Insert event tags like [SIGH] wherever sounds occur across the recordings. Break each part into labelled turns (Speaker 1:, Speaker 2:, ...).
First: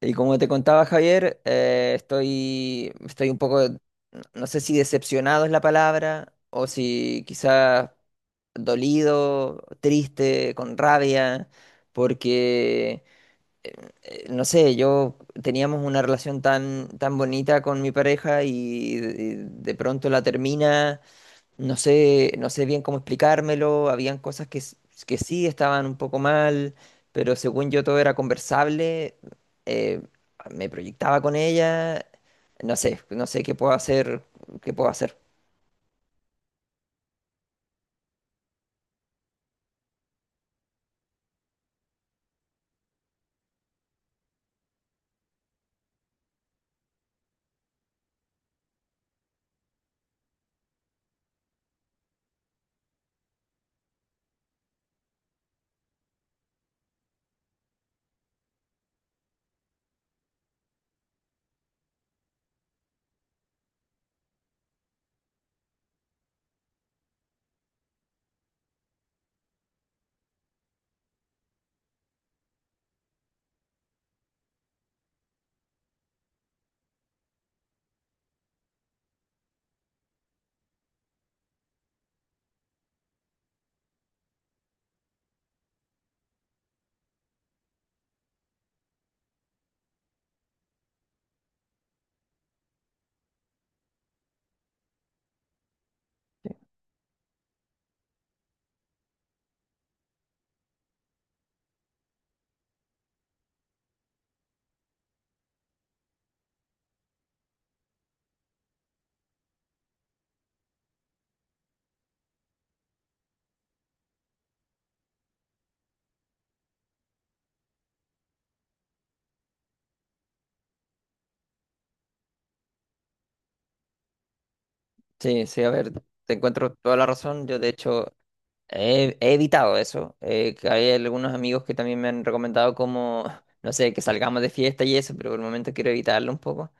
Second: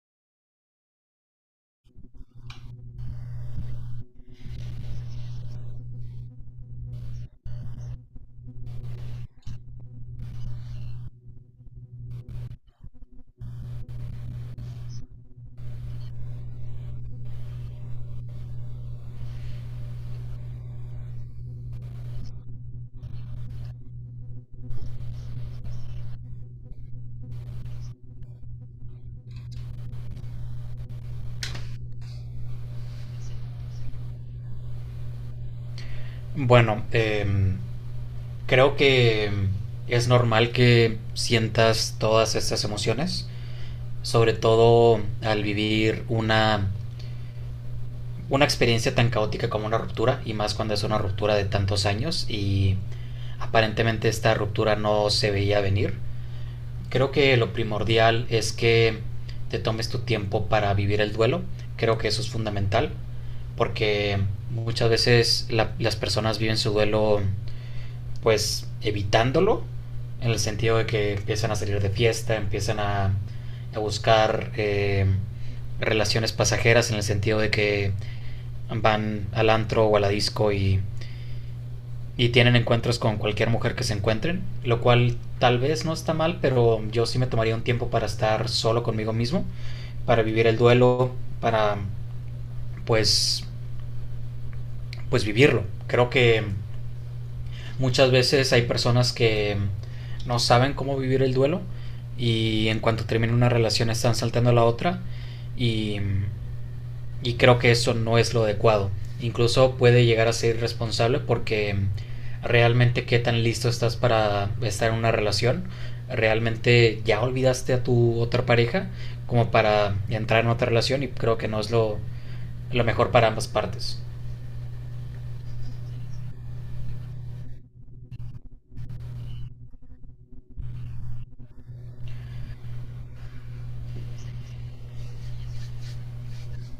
Speaker 1: Y como te contaba Javier, estoy un poco, no sé si decepcionado es la palabra, o si quizás dolido, triste, con rabia, porque, eh, no sé, yo teníamos una relación tan bonita con mi pareja y de pronto la termina. No sé, no sé bien cómo explicármelo, habían cosas que que sí estaban un poco mal, pero según yo todo era conversable, eh, me proyectaba con ella, no sé, no sé qué puedo hacer, qué puedo hacer.
Speaker 2: Bueno, creo que es normal que sientas todas estas emociones, sobre todo al vivir una experiencia tan caótica como una ruptura, y más cuando es una ruptura de tantos años y aparentemente esta ruptura no se veía venir. Creo que lo primordial es que te tomes tu tiempo para vivir el duelo, creo que eso es fundamental, porque muchas veces las personas viven su duelo pues evitándolo, en el sentido de que empiezan a salir de fiesta, a buscar relaciones pasajeras, en el sentido de que van al antro o a la disco y tienen encuentros con cualquier mujer que se encuentren, lo cual tal vez no está mal, pero yo sí me tomaría un tiempo para estar solo conmigo mismo, para vivir el duelo, para pues, pues vivirlo. Creo que muchas veces hay personas que no saben cómo vivir el duelo y en cuanto termina una relación están saltando a la otra y, y creo que eso no es lo adecuado. Incluso puede llegar a ser irresponsable porque realmente qué tan listo estás para estar en una relación. Realmente ya olvidaste a tu otra pareja como para entrar en otra relación y creo que no es lo mejor para ambas partes.
Speaker 1: Sí, sí, a ver, te encuentro toda la razón, yo de hecho he evitado eso, que hay algunos amigos que también me han recomendado como, [LAUGHS] no sé, que salgamos de fiesta y eso, pero por el momento quiero evitarlo un poco.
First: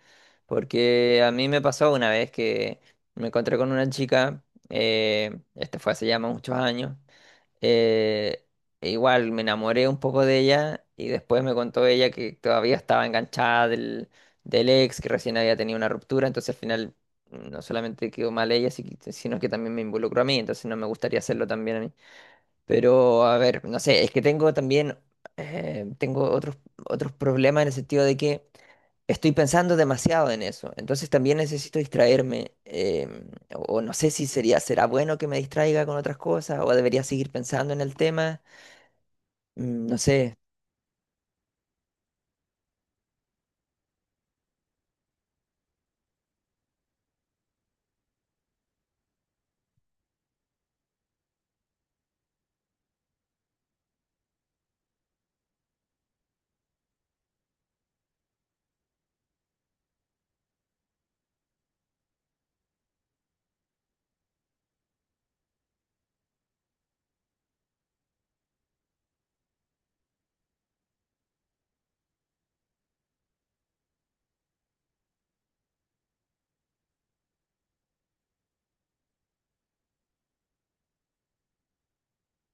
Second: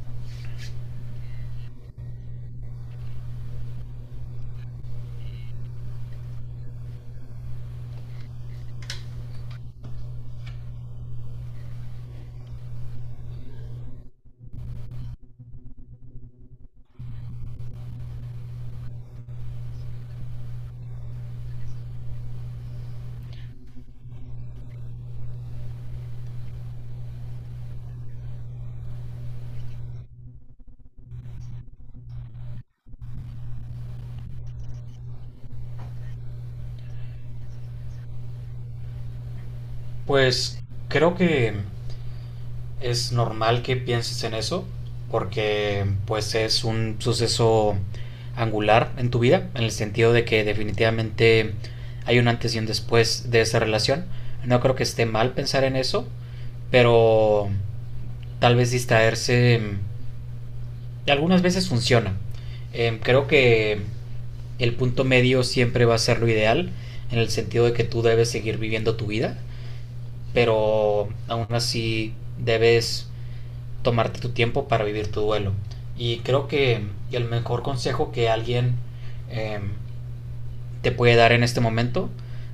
Speaker 1: Porque a mí me pasó una vez que me encontré con una chica, este fue hace ya muchos años, eh, e igual me enamoré un poco de ella y después me contó ella que todavía estaba enganchada del ex, que recién había tenido una ruptura. Entonces al final no solamente quedó mal ella, sino que también me involucró a mí, entonces no me gustaría hacerlo también a mí. Pero, a ver, no sé, es que tengo también, tengo otros problemas en el sentido de que estoy pensando demasiado en eso. Entonces también necesito distraerme. O no sé si será bueno que me distraiga con otras cosas o debería seguir pensando en el tema. No sé,
Speaker 2: Pues creo que es normal que pienses en eso, porque pues es un suceso angular en tu vida, en el sentido de que definitivamente hay un antes y un después de esa relación. No creo que esté mal pensar en eso, pero tal vez distraerse algunas veces funciona. Creo que el punto medio siempre va a ser lo ideal, en el sentido de que tú debes seguir viviendo tu vida, pero aún así debes tomarte tu tiempo para vivir tu duelo. Y creo que el mejor consejo que alguien eh, te puede dar en este momento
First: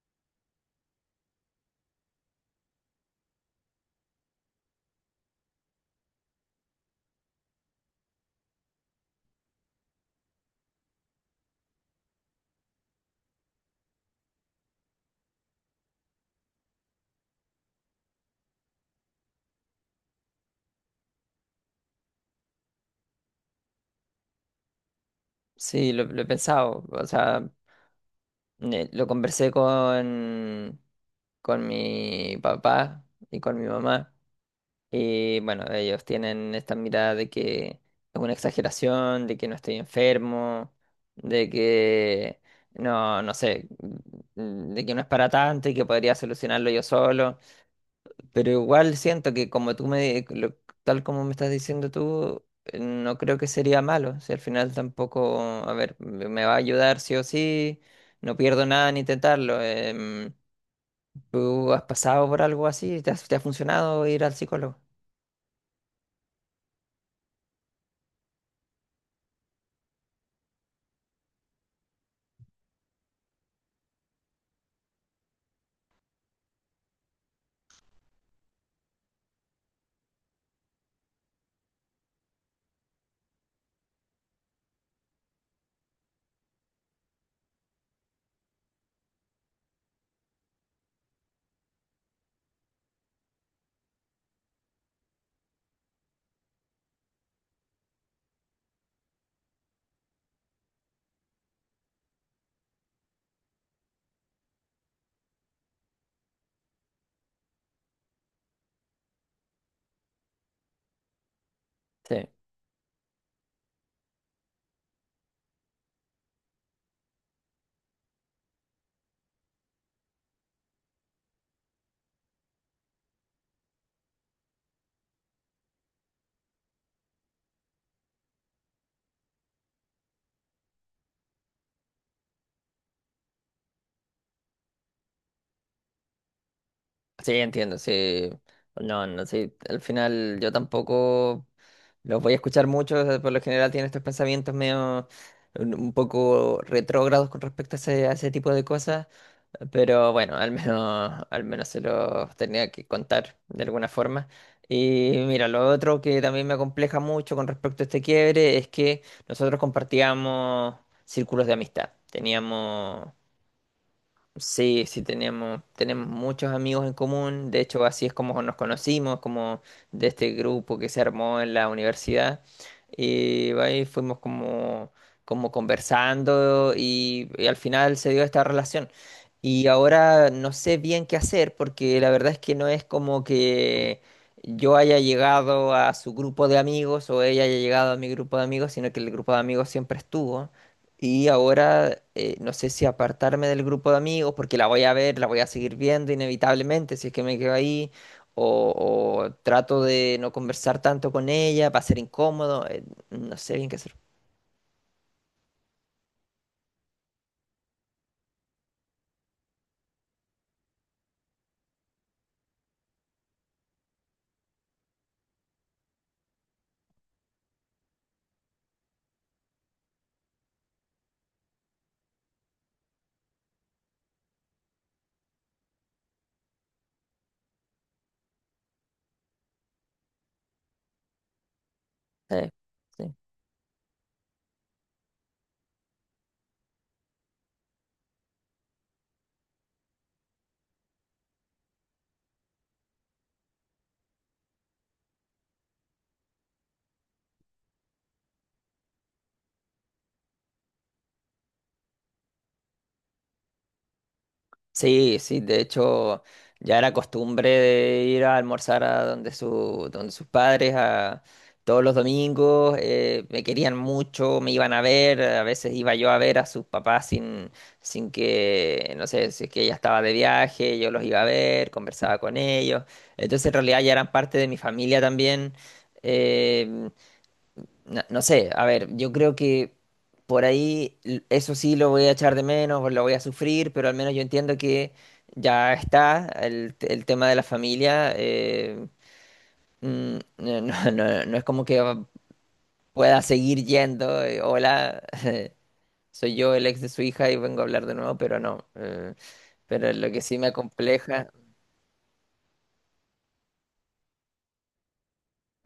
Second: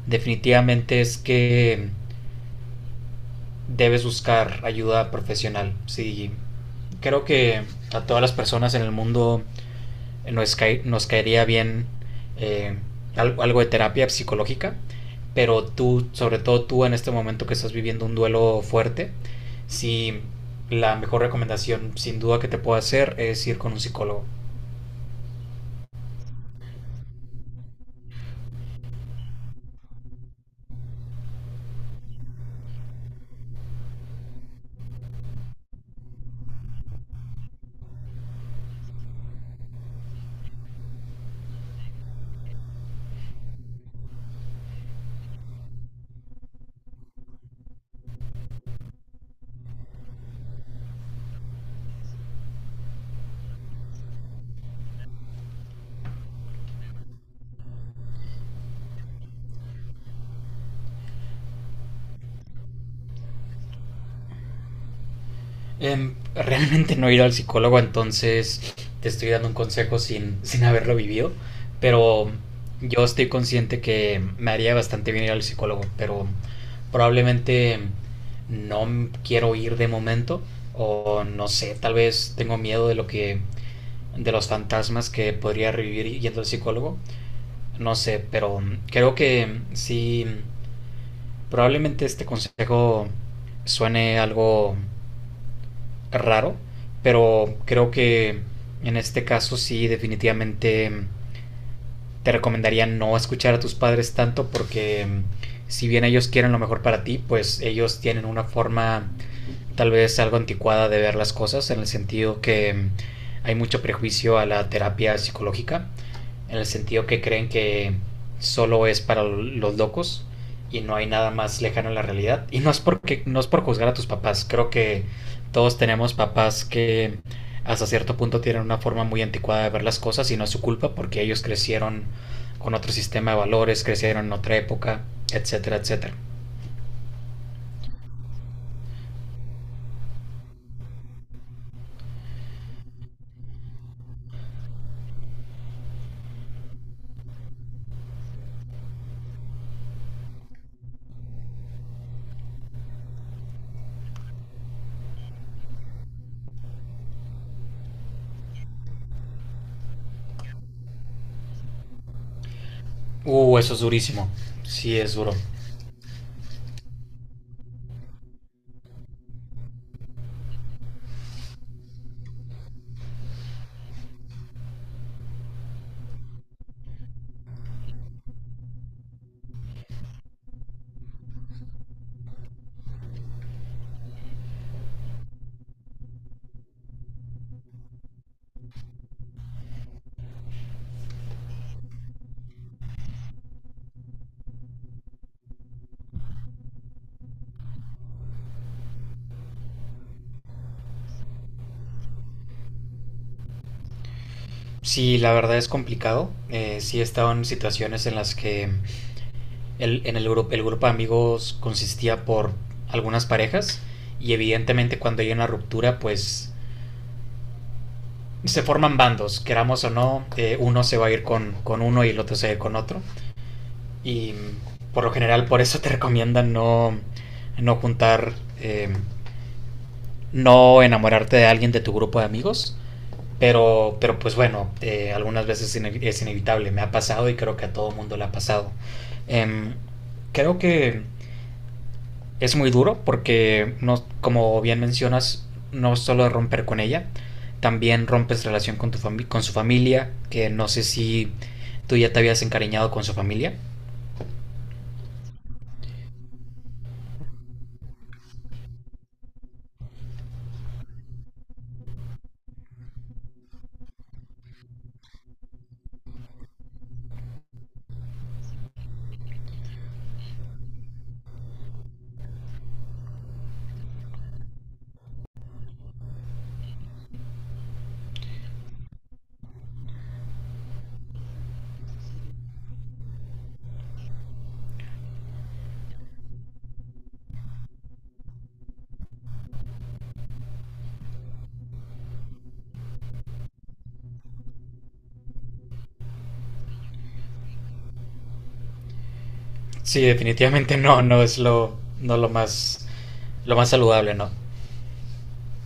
Speaker 2: definitivamente es que debes buscar ayuda profesional. Sí, creo que a todas las personas en el mundo nos caería bien eh, algo de terapia psicológica, pero tú, sobre todo tú en este momento que estás viviendo un duelo fuerte, si la mejor recomendación sin duda que te puedo hacer es ir con un psicólogo.
Speaker 1: sí, lo he pensado. O sea, lo conversé con mi papá y con mi mamá. Y bueno, ellos tienen esta mirada de que es una exageración, de que no estoy enfermo, de que no, no sé, de que no es para tanto y que podría solucionarlo yo solo. Pero igual siento que como tú tal como me estás diciendo tú, no creo que sería malo. Si al final tampoco, a ver, me va a ayudar sí o sí, no pierdo nada en intentarlo. ¿Tú has pasado por algo así? Te ha funcionado ir al psicólogo?
Speaker 2: Realmente no he ido al psicólogo, entonces te estoy dando un consejo sin haberlo vivido, pero yo estoy consciente que me haría bastante bien ir al psicólogo, pero probablemente no m- quiero ir de momento o no sé, tal vez tengo miedo de los fantasmas que podría revivir yendo al psicólogo, no sé, pero creo que sí probablemente este consejo suene algo raro, pero creo que en este caso sí definitivamente te recomendaría no escuchar a tus padres tanto porque si bien ellos quieren lo mejor para ti, pues ellos tienen una forma tal vez algo anticuada de ver las cosas en el
Speaker 1: Sí.
Speaker 2: sentido que hay mucho prejuicio a la terapia psicológica en el sentido que creen que solo es para los locos y no hay nada más lejano a la realidad. Y no es por juzgar a tus papás, creo que todos tenemos papás que hasta cierto punto tienen una forma muy anticuada de ver las cosas y no es su culpa porque ellos crecieron con otro sistema de valores, crecieron en otra época, etcétera, etcétera.
Speaker 1: Sí, entiendo, sí. No, no, sí. Al final yo tampoco los voy a escuchar mucho. O sea, por lo general tienen estos pensamientos medio un poco retrógrados con respecto a ese tipo de cosas. Pero bueno, al menos se los tenía que contar de alguna forma. Y mira, lo otro que también me compleja mucho con respecto a este quiebre es que nosotros compartíamos círculos de amistad. Teníamos…
Speaker 2: Eso es durísimo.
Speaker 1: Sí,
Speaker 2: Sí,
Speaker 1: sí,
Speaker 2: es duro.
Speaker 1: tenemos muchos amigos en común. De hecho, así es como nos conocimos, como de este grupo que se armó en la universidad. Y ahí fuimos como, como conversando y al final se dio esta relación. Y ahora no sé bien qué hacer porque la verdad es que no es como que yo haya llegado a su grupo de amigos o ella haya llegado a mi grupo de amigos, sino que el grupo de amigos siempre estuvo. Y ahora no sé si apartarme del grupo de amigos porque la voy a ver, la voy a seguir viendo inevitablemente si es que me quedo ahí, o, o trato de no conversar tanto con ella, va a ser incómodo, no sé bien qué hacer.
Speaker 2: Sí, la verdad es complicado. Sí he estado en situaciones en las que el grupo de amigos consistía por algunas parejas y evidentemente cuando hay una ruptura pues se forman bandos, queramos o no, uno se va a ir con uno y el otro se va a ir con otro. Y por lo general por eso te [LAUGHS] recomiendan no juntar, eh, no enamorarte de alguien de tu grupo de
Speaker 1: Eh,
Speaker 2: amigos.
Speaker 1: sí.
Speaker 2: Pero pues bueno, algunas veces es inevitable, me ha pasado y creo que a todo mundo le ha pasado. Eh, Creo que es muy duro porque, no, como bien mencionas, no solo romper con ella, también rompes relación con su familia, que no sé si tú ya te habías encariñado con su familia.
Speaker 1: Sí, sí, de hecho ya era costumbre de ir a almorzar a donde donde sus padres a todos los domingos, me querían mucho, me iban a ver, a veces iba yo a ver a sus papás sin que, no sé, si es que ella estaba de viaje, yo los iba a ver, conversaba con ellos, entonces en realidad ya eran parte de mi familia también, eh, no, no sé, a ver, yo creo que por ahí eso sí lo voy a echar de menos, lo voy a sufrir, pero al menos yo entiendo que ya está el tema de la familia. No, [LAUGHS] no es como que pueda seguir yendo. Eh, hola, [LAUGHS] soy yo el ex de su hija y vengo a hablar de nuevo, pero no. Pero
Speaker 2: Sí,
Speaker 1: lo que sí me
Speaker 2: definitivamente no
Speaker 1: acompleja…
Speaker 2: es no lo más, lo más saludable, ¿no?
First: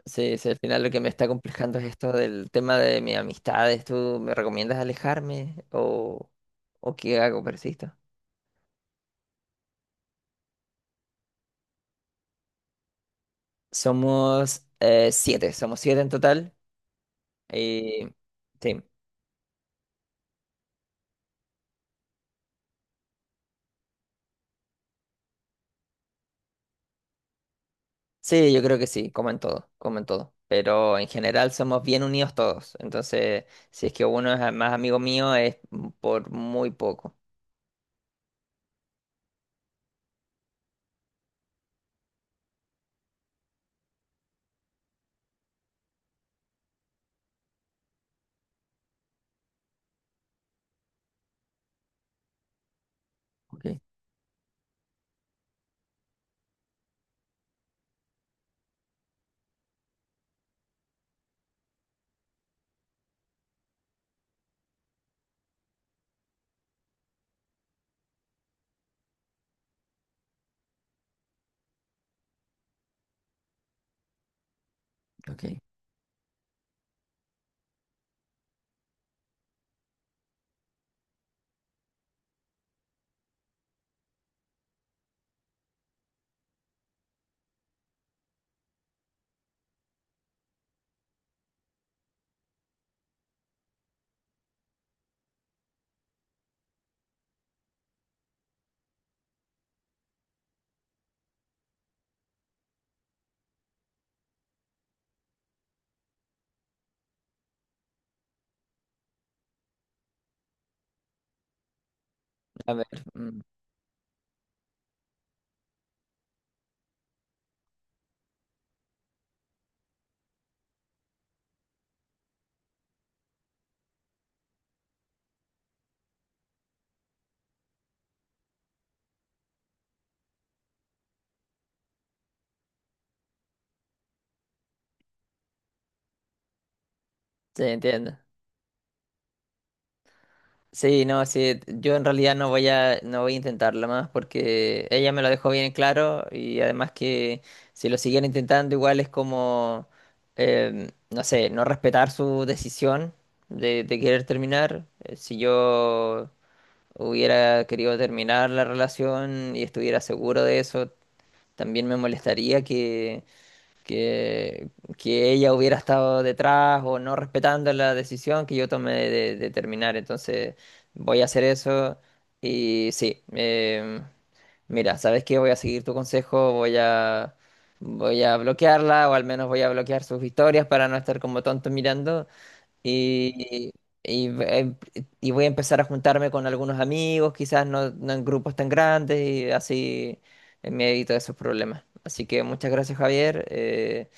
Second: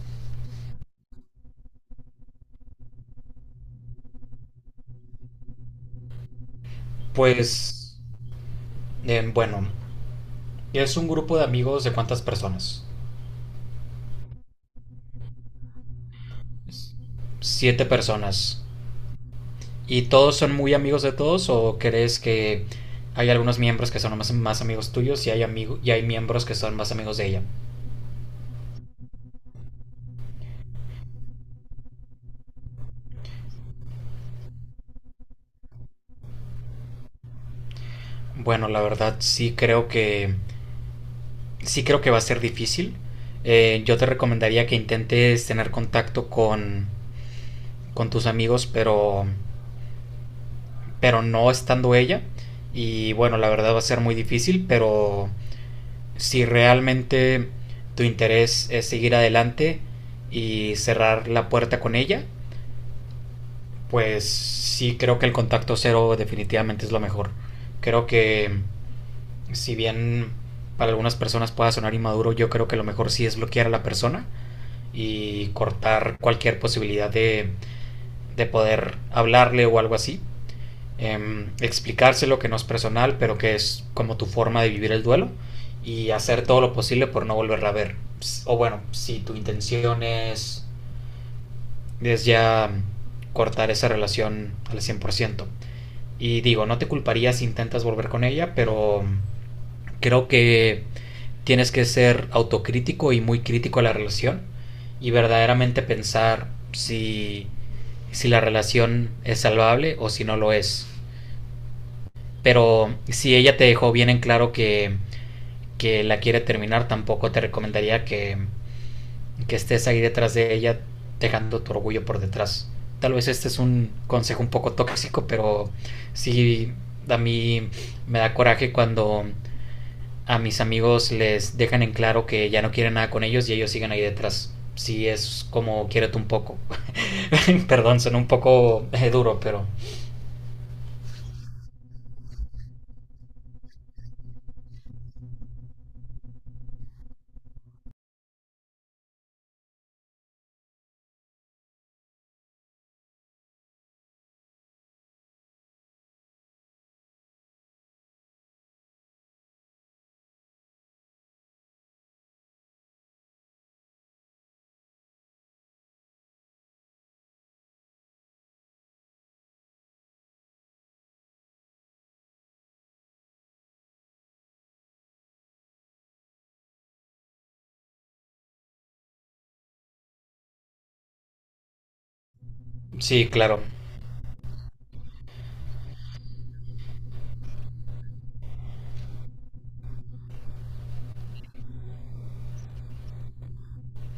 Speaker 1: Sí, sí, al final lo que me está complejando es esto del tema de mis amistades. ¿Tú me recomiendas alejarme o qué hago?
Speaker 2: Pues,
Speaker 1: ¿Persisto?
Speaker 2: bueno, ¿es un grupo de amigos de cuántas personas?
Speaker 1: Somos siete, somos siete en total.
Speaker 2: Siete
Speaker 1: Y
Speaker 2: personas.
Speaker 1: sí,
Speaker 2: ¿Y todos son muy amigos de todos o crees que hay algunos miembros que son más amigos tuyos y y hay miembros que son más amigos de ella?
Speaker 1: sí, yo creo que sí, como en todo, como en todo. Pero en general somos bien unidos todos. Entonces, si es que uno es más amigo mío, es por muy poco.
Speaker 2: Bueno, la verdad sí creo que va a ser difícil. Yo te recomendaría que intentes tener contacto con tus amigos, pero no estando ella. Y bueno, la
Speaker 1: Ok,
Speaker 2: verdad va a ser muy difícil, pero si realmente tu interés es seguir adelante y cerrar la puerta con ella, pues sí creo que el contacto cero definitivamente es lo mejor. Creo que si bien para algunas personas pueda sonar inmaduro, yo creo que lo mejor sí es bloquear a la persona y
Speaker 1: ok.
Speaker 2: cortar cualquier posibilidad de poder hablarle o algo así. Explicárselo que no es personal, pero que es como tu forma de vivir el duelo y hacer todo lo posible por no volverla a ver. O bueno, si tu intención es ya cortar esa relación al 100%. Y digo, no te culparía si intentas volver con ella, pero creo que tienes que ser autocrítico y muy crítico a la relación y verdaderamente pensar si la relación es salvable o si no lo es.
Speaker 1: A
Speaker 2: Pero
Speaker 1: ver,
Speaker 2: si
Speaker 1: mm,
Speaker 2: ella te dejó bien en claro que la quiere terminar, tampoco te recomendaría que estés ahí detrás de ella dejando tu orgullo por detrás. Tal vez este es un consejo un poco tóxico, pero sí a mí me da coraje cuando a mis amigos les dejan en claro que ya no quieren nada con ellos y ellos siguen ahí detrás. Sí es como quiérete un poco.
Speaker 1: sí,
Speaker 2: [LAUGHS] Perdón, son
Speaker 1: entiendo.
Speaker 2: un poco duro, pero
Speaker 1: Sí, no, sí, yo en realidad no voy a intentarlo más porque ella me lo dejó bien claro y además que si lo siguiera intentando igual es como, no sé, no respetar su decisión de querer terminar. Si yo hubiera querido terminar la relación y estuviera seguro de eso, también me molestaría que, que ella hubiera estado detrás o no respetando la decisión que yo tomé de terminar. Entonces voy a hacer eso y sí, mira, ¿sabes qué? Voy a seguir tu consejo, voy a, voy a bloquearla o al menos voy a bloquear sus historias para no estar como tonto mirando.
Speaker 2: sí, claro.
Speaker 1: Y, y, y voy a empezar a juntarme con algunos amigos, quizás no, no en grupos tan grandes, y así me evito esos problemas. Así que muchas gracias, Javier.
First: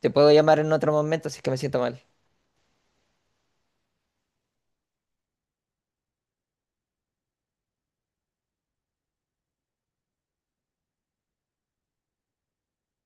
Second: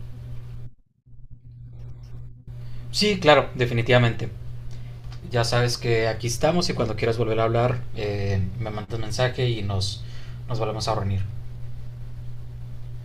Speaker 1: Te puedo llamar en otro momento si es que me siento mal.
Speaker 2: Sí, claro, definitivamente. Ya sabes que aquí estamos y cuando quieras volver a hablar me mandas mensaje y nos volvemos a reunir.